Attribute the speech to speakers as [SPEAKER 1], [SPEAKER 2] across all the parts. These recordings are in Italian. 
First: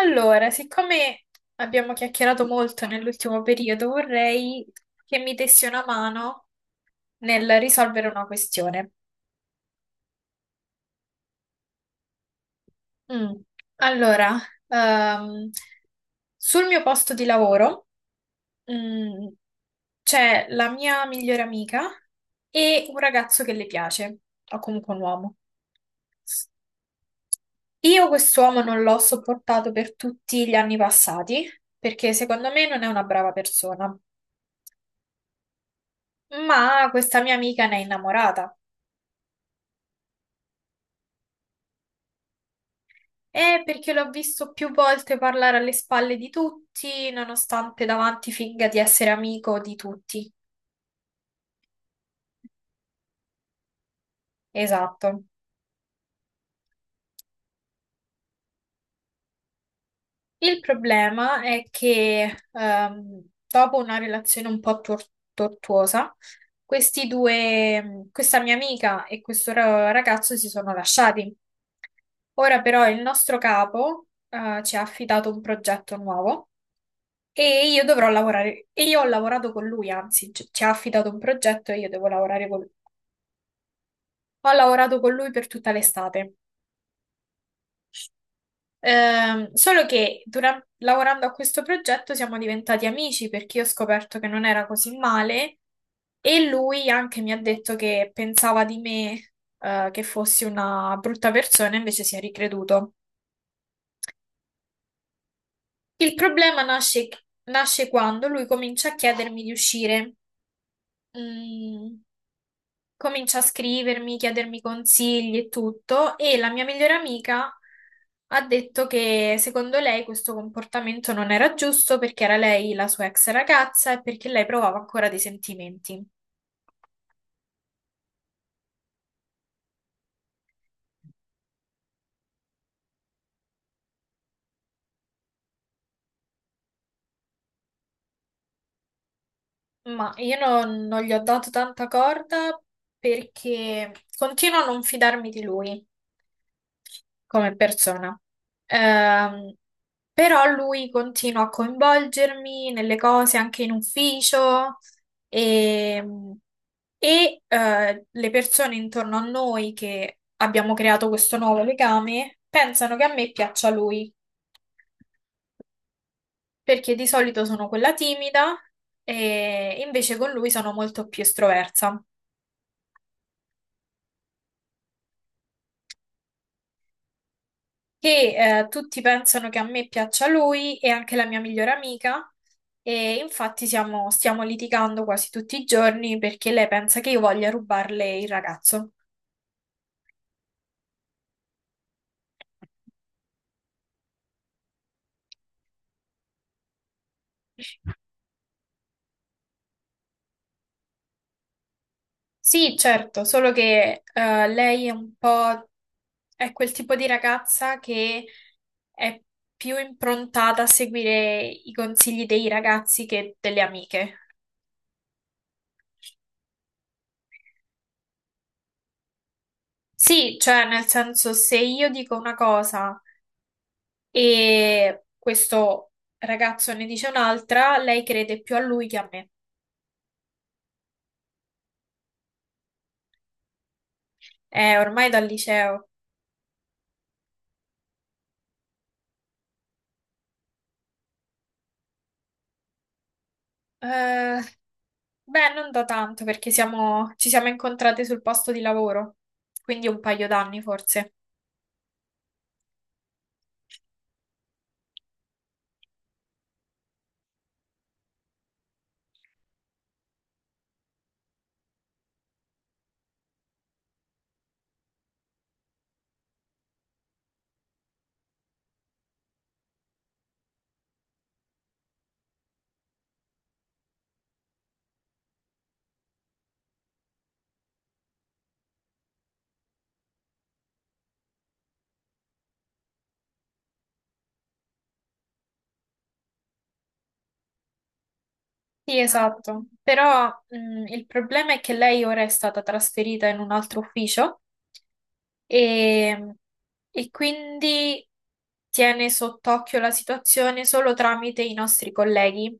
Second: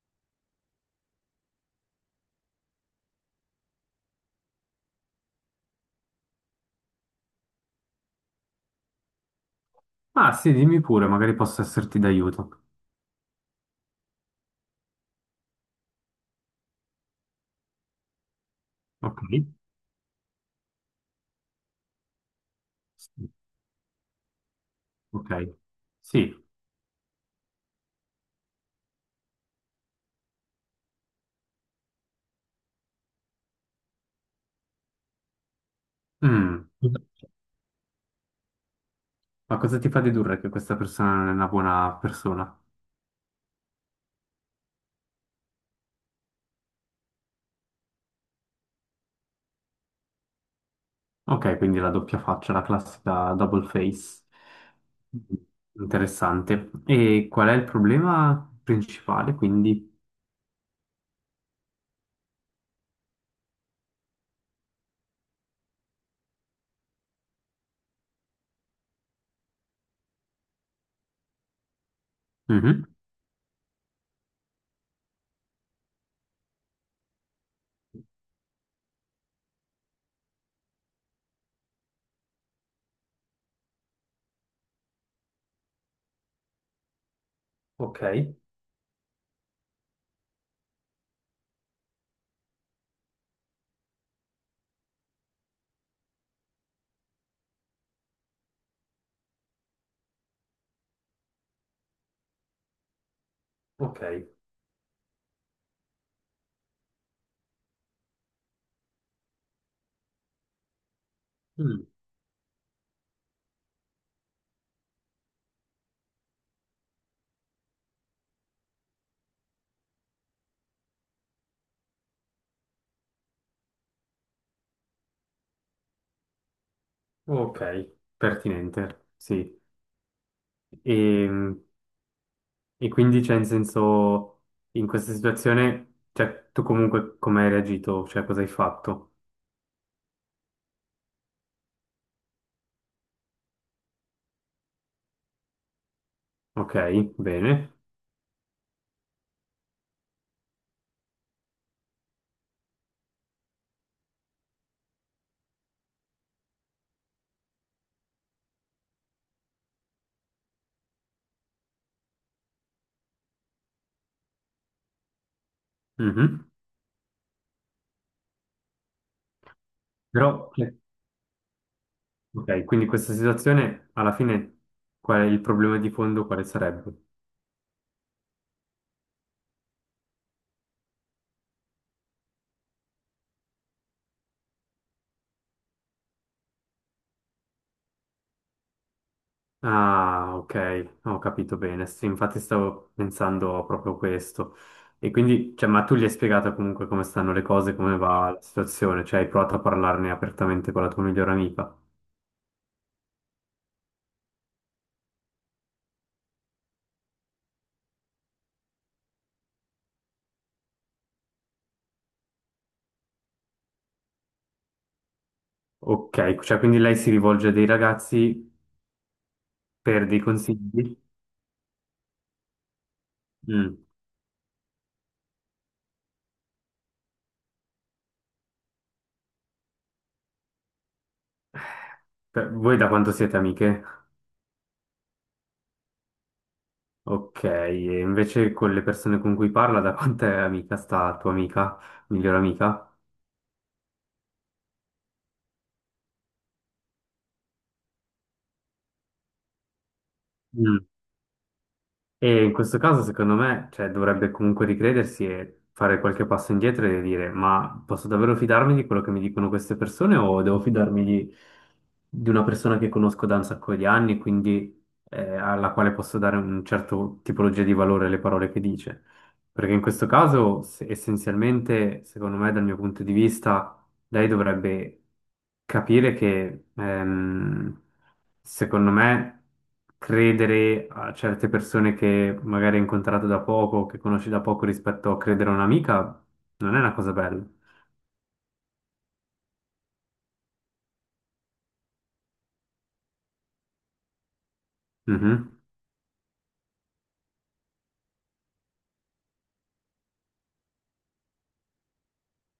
[SPEAKER 1] Allora, siccome abbiamo chiacchierato molto nell'ultimo periodo, vorrei che mi dessi una mano nel risolvere una questione.
[SPEAKER 2] Ah, sì, dimmi pure, magari posso esserti d'aiuto.
[SPEAKER 1] Mm. Allora, ehm, sul mio posto di lavoro,
[SPEAKER 2] Ok.
[SPEAKER 1] mm, c'è la mia migliore amica e un
[SPEAKER 2] Sì,
[SPEAKER 1] ragazzo che le piace, o comunque un
[SPEAKER 2] Ok.
[SPEAKER 1] uomo.
[SPEAKER 2] Sì.
[SPEAKER 1] Io quest'uomo non l'ho sopportato per tutti gli anni passati, perché secondo me non è una brava persona.
[SPEAKER 2] Mm.
[SPEAKER 1] Ma questa mia amica ne è innamorata.
[SPEAKER 2] Ma cosa ti fa dedurre che questa persona non è una buona persona?
[SPEAKER 1] Perché l'ho visto più volte parlare alle spalle di tutti, nonostante davanti finga di essere amico di tutti.
[SPEAKER 2] Ok, quindi la doppia faccia, la classica double face.
[SPEAKER 1] Esatto.
[SPEAKER 2] Interessante. E qual è il problema principale, quindi?
[SPEAKER 1] Il problema è che dopo una relazione un po' tortuosa, questi due, questa mia amica e questo ragazzo si sono lasciati. Ora
[SPEAKER 2] Mhm.
[SPEAKER 1] però il nostro capo ci ha affidato un progetto nuovo. E io dovrò lavorare, e Io ho lavorato con lui, anzi, ci ha affidato un progetto e io devo lavorare con lui. Ho lavorato con lui per tutta l'estate.
[SPEAKER 2] Ok,
[SPEAKER 1] Solo che lavorando a questo progetto siamo diventati amici perché io ho scoperto che non era così male e lui anche mi ha detto che pensava di me, che fossi una brutta persona, invece si è ricreduto.
[SPEAKER 2] ok.
[SPEAKER 1] Il problema nasce, Nasce quando lui comincia a chiedermi di uscire.
[SPEAKER 2] Mm,
[SPEAKER 1] Mm. Comincia a scrivermi, chiedermi consigli e tutto, e la mia migliore amica ha detto che secondo lei questo comportamento non era giusto perché era lei la sua ex ragazza e perché lei provava ancora dei sentimenti.
[SPEAKER 2] Ok, pertinente, sì. E E quindi, cioè, in senso, in questa situazione, cioè, tu comunque come hai reagito? Cioè, cosa hai fatto?
[SPEAKER 1] Ma io non, non gli ho dato tanta corda perché continuo a non fidarmi di lui
[SPEAKER 2] Ok,
[SPEAKER 1] come
[SPEAKER 2] bene.
[SPEAKER 1] persona. Ehm, Però lui continua a coinvolgermi nelle cose anche in ufficio e, e le persone intorno a noi che abbiamo creato questo nuovo legame pensano che a me piaccia lui,
[SPEAKER 2] Mhm.
[SPEAKER 1] perché di solito sono quella timida e invece con lui
[SPEAKER 2] Però,
[SPEAKER 1] sono
[SPEAKER 2] cioè,
[SPEAKER 1] molto più estroversa.
[SPEAKER 2] ok, quindi questa situazione, alla fine, qual è il problema di fondo? Quale sarebbe?
[SPEAKER 1] Che tutti pensano che a me piaccia lui e anche la mia migliore amica, e infatti stiamo litigando quasi tutti i giorni perché lei pensa che io voglia rubarle il ragazzo.
[SPEAKER 2] Ah, ok, ho capito bene. Sì, infatti stavo pensando a proprio questo. E quindi, cioè, ma tu gli hai spiegato comunque come stanno le cose, come va la situazione? Cioè, hai provato a parlarne apertamente con la tua migliore amica?
[SPEAKER 1] Sì, certo, solo che lei è un po', è quel tipo di ragazza che è più improntata a seguire i consigli dei ragazzi che delle amiche.
[SPEAKER 2] Ok, cioè, quindi lei si rivolge a dei ragazzi per dei
[SPEAKER 1] Sì, cioè nel
[SPEAKER 2] consigli?
[SPEAKER 1] senso, se io dico una cosa
[SPEAKER 2] Mm.
[SPEAKER 1] e questo ragazzo ne dice un'altra, lei crede più a lui che a me.
[SPEAKER 2] Voi da quanto siete amiche?
[SPEAKER 1] È ormai dal liceo.
[SPEAKER 2] Ok, e invece con le persone con cui parla, da quanto è amica sta tua amica, migliore amica?
[SPEAKER 1] Eh, beh, non da tanto perché ci siamo incontrate sul posto di lavoro, quindi un paio d'anni
[SPEAKER 2] Mm.
[SPEAKER 1] forse.
[SPEAKER 2] E in questo caso, secondo me, cioè, dovrebbe comunque ricredersi e fare qualche passo indietro e dire: ma posso davvero fidarmi di quello che mi dicono queste persone o devo fidarmi di una persona che conosco da un sacco di anni, quindi alla quale posso dare un certo tipologia di valore alle parole che dice? Perché in questo caso, essenzialmente, secondo me, dal mio punto di vista lei dovrebbe capire che, secondo me, credere a certe persone che magari hai incontrato da poco, che conosci da poco rispetto a credere a un'amica, non è una cosa bella.
[SPEAKER 1] Sì, esatto. Però, il problema è che lei ora è stata trasferita in un altro ufficio,
[SPEAKER 2] Mhm.
[SPEAKER 1] e, e quindi tiene sott'occhio la situazione solo tramite i nostri colleghi.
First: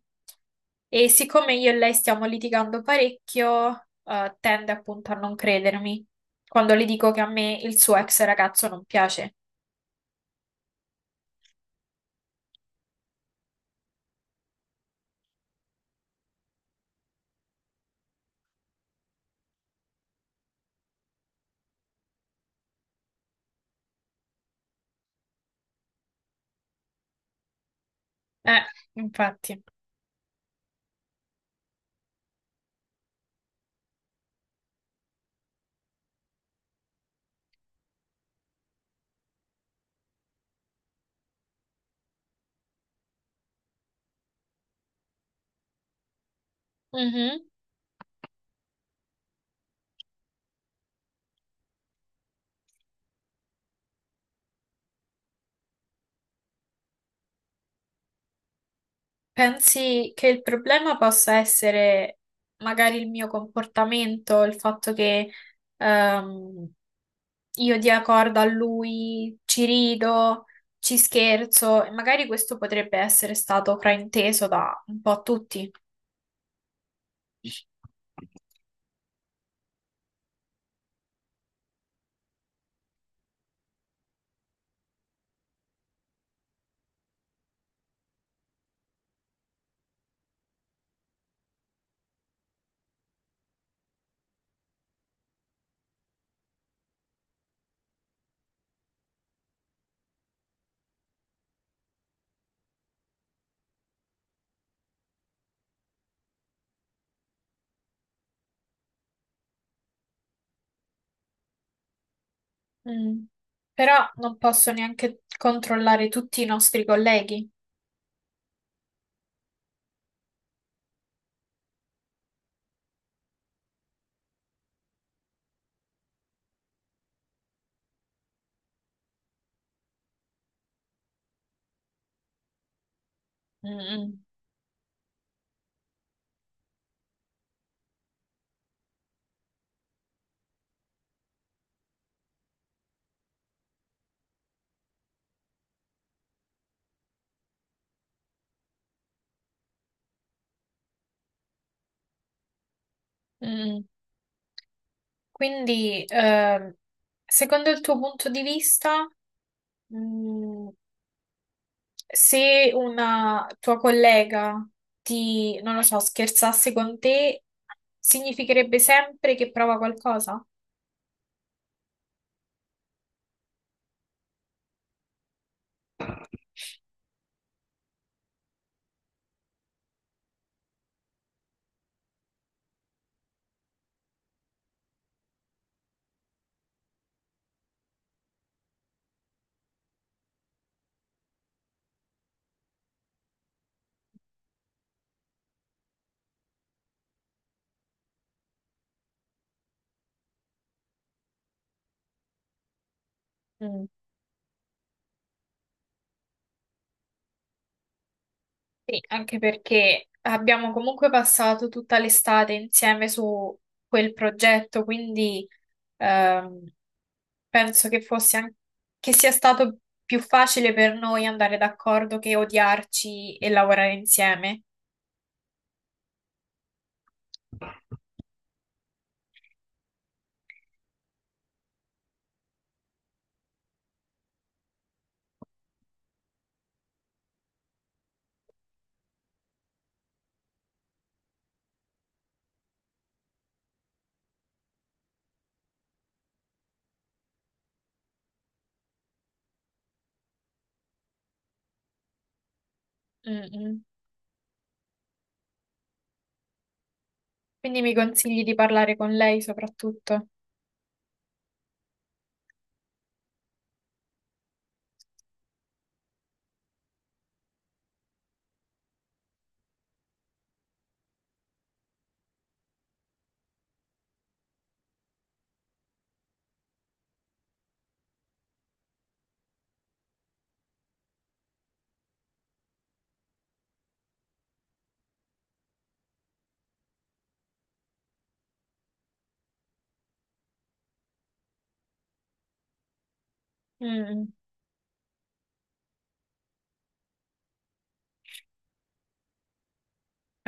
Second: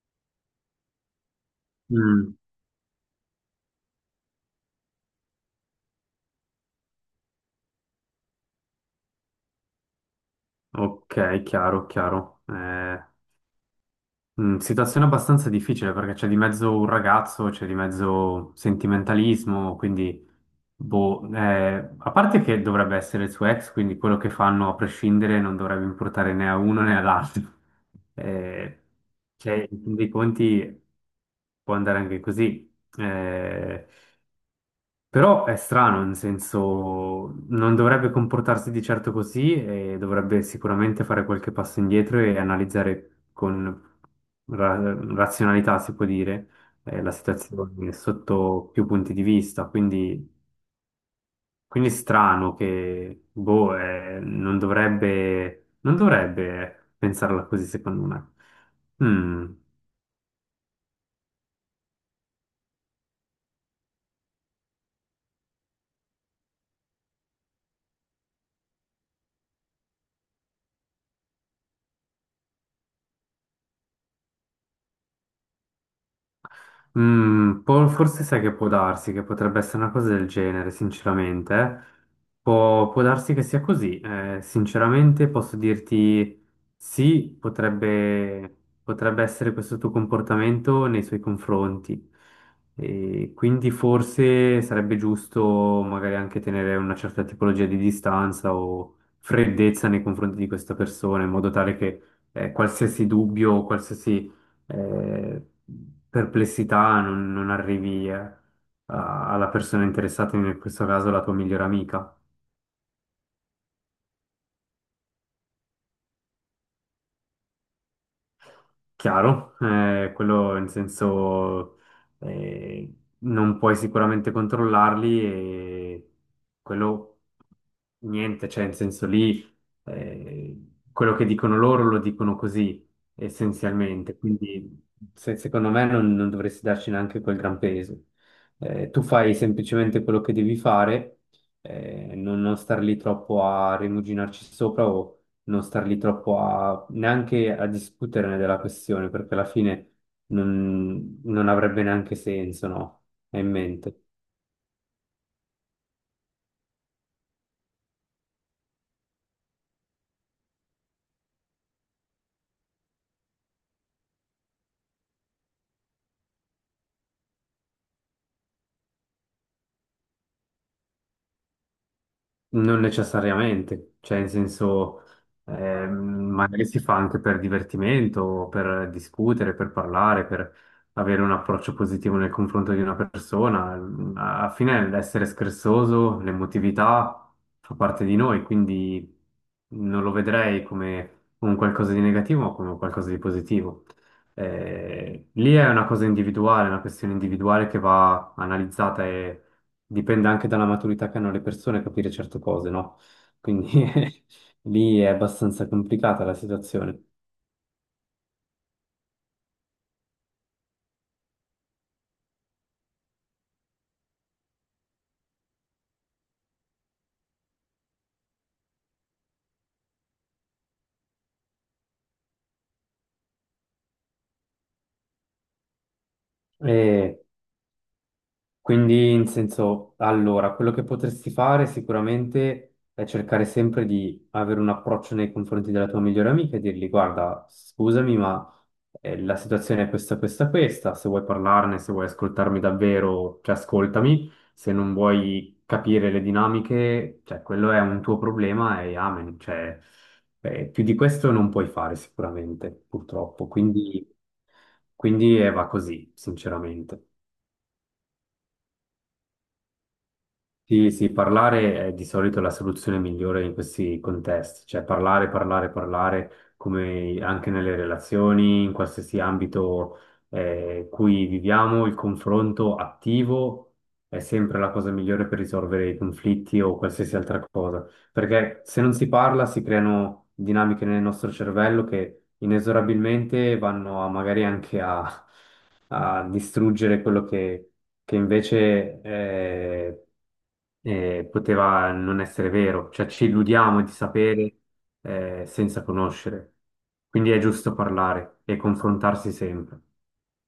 [SPEAKER 1] E siccome io e lei stiamo
[SPEAKER 2] Mm.
[SPEAKER 1] litigando parecchio, tende appunto a non credermi quando le dico che a me il suo ex ragazzo non piace.
[SPEAKER 2] Ok, chiaro, chiaro. Mm, situazione abbastanza difficile perché c'è di mezzo un ragazzo, c'è di mezzo sentimentalismo, quindi, boh, a parte che dovrebbe essere il suo ex, quindi quello che fanno a prescindere non dovrebbe importare né a uno né all'altro.
[SPEAKER 1] Eh,
[SPEAKER 2] Eh,
[SPEAKER 1] infatti.
[SPEAKER 2] cioè, in fin dei conti può andare anche così. Però è strano, nel senso, non dovrebbe comportarsi di certo così e dovrebbe sicuramente fare qualche passo indietro e analizzare con razionalità, si può dire, la
[SPEAKER 1] Mhm.
[SPEAKER 2] situazione sotto più punti di vista. Quindi, quindi è strano che, boh, non dovrebbe pensarla così, secondo me. Mm.
[SPEAKER 1] Pensi che il problema possa essere magari il mio comportamento, il fatto che ehm, io dia corda a lui, ci rido, ci scherzo, e magari questo potrebbe essere stato frainteso da un po' tutti.
[SPEAKER 2] Mm, forse sai che può darsi, che potrebbe essere una cosa del genere, sinceramente. Può darsi che sia così. Sinceramente posso dirti sì, potrebbe essere questo tuo comportamento nei suoi confronti. E quindi forse sarebbe giusto magari anche tenere una certa tipologia di distanza o freddezza nei confronti di questa persona, in modo tale che qualsiasi dubbio o qualsiasi eh, perplessità, non arrivi alla persona interessata, in questo caso la tua migliore amica.
[SPEAKER 1] Mm. Però non posso neanche controllare tutti i nostri colleghi.
[SPEAKER 2] Chiaro, quello in senso eh, non puoi sicuramente controllarli e quello niente, cioè in senso lì eh, quello che dicono loro lo dicono così essenzialmente,
[SPEAKER 1] Mm,
[SPEAKER 2] quindi secondo me non dovresti darci neanche quel gran peso. Tu fai semplicemente quello che devi fare, non star lì troppo a rimuginarci sopra o non star lì troppo a, neanche a discuterne della questione, perché alla fine non avrebbe neanche senso, no? È in
[SPEAKER 1] mm, mm.
[SPEAKER 2] mente.
[SPEAKER 1] Quindi, secondo il tuo punto di vista, mm, se una tua collega ti, non lo so, scherzasse con te, significherebbe sempre che prova qualcosa?
[SPEAKER 2] Non necessariamente, cioè in senso ehm, magari si fa anche per divertimento, o per discutere, per parlare, per avere un approccio positivo nel confronto di una persona. Alla fine l'essere scherzoso, l'emotività fa parte di noi, quindi non lo vedrei come un qualcosa di negativo, ma come un qualcosa di positivo. Lì è una cosa individuale, una questione individuale che va analizzata e dipende anche dalla maturità che hanno le persone capire certe cose, no? Quindi
[SPEAKER 1] Mm.
[SPEAKER 2] lì è abbastanza complicata la situazione.
[SPEAKER 1] Sì, anche perché abbiamo comunque passato tutta l'estate insieme su quel progetto, quindi ehm, penso che che sia stato più facile per noi andare d'accordo che odiarci e lavorare insieme.
[SPEAKER 2] E quindi, in senso, allora, quello che potresti fare sicuramente è cercare sempre di avere un approccio nei confronti della tua migliore amica e dirgli, guarda, scusami, ma la situazione è questa, questa, questa, se vuoi parlarne, se vuoi ascoltarmi davvero, cioè ascoltami, se non vuoi capire le dinamiche, cioè quello è un tuo problema e amen, cioè più di questo non puoi fare sicuramente,
[SPEAKER 1] Mm,
[SPEAKER 2] purtroppo,
[SPEAKER 1] mm.
[SPEAKER 2] quindi, quindi va così, sinceramente.
[SPEAKER 1] Quindi mi consigli di parlare con lei soprattutto.
[SPEAKER 2] Sì, sì, parlare è di solito la soluzione migliore in questi contesti, cioè parlare, parlare, parlare, come anche nelle relazioni, in qualsiasi ambito cui viviamo, il confronto attivo è sempre la cosa migliore per risolvere i conflitti o qualsiasi altra cosa, perché se non si parla si creano dinamiche nel nostro cervello che inesorabilmente vanno a, magari anche a, a distruggere quello che invece poteva non essere vero, cioè ci illudiamo
[SPEAKER 1] Mm,
[SPEAKER 2] di
[SPEAKER 1] mm.
[SPEAKER 2] sapere senza conoscere. Quindi è giusto parlare e confrontarsi sempre.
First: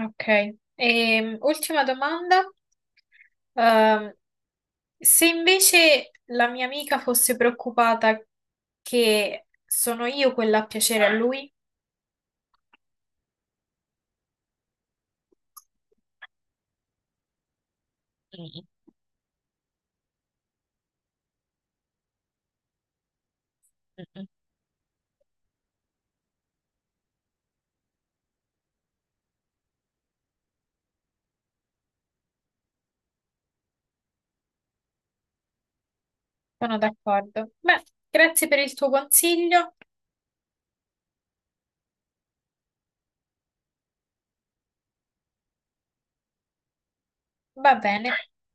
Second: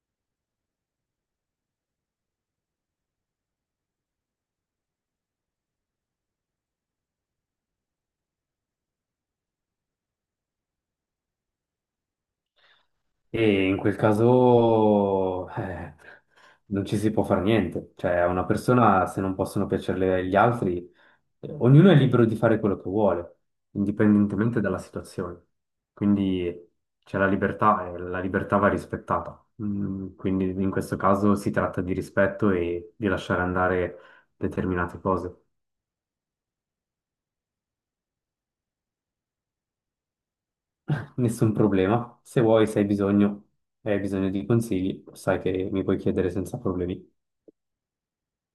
[SPEAKER 1] Ok. E, ultima domanda. Ehm, Se invece la mia amica fosse preoccupata che sono io quella a piacere a lui,
[SPEAKER 2] E in quel caso non ci si può fare niente, cioè a una persona se non possono piacerle gli altri, ognuno è libero di fare quello che vuole, indipendentemente dalla situazione. Quindi c'è la libertà e la libertà va rispettata. Mm, quindi in questo caso si tratta di rispetto e di lasciare andare determinate cose.
[SPEAKER 1] sono d'accordo. Beh, grazie per il tuo consiglio.
[SPEAKER 2] Nessun problema, se vuoi, se hai bisogno, e hai bisogno di consigli, sai che mi puoi chiedere senza problemi.
[SPEAKER 1] Va bene.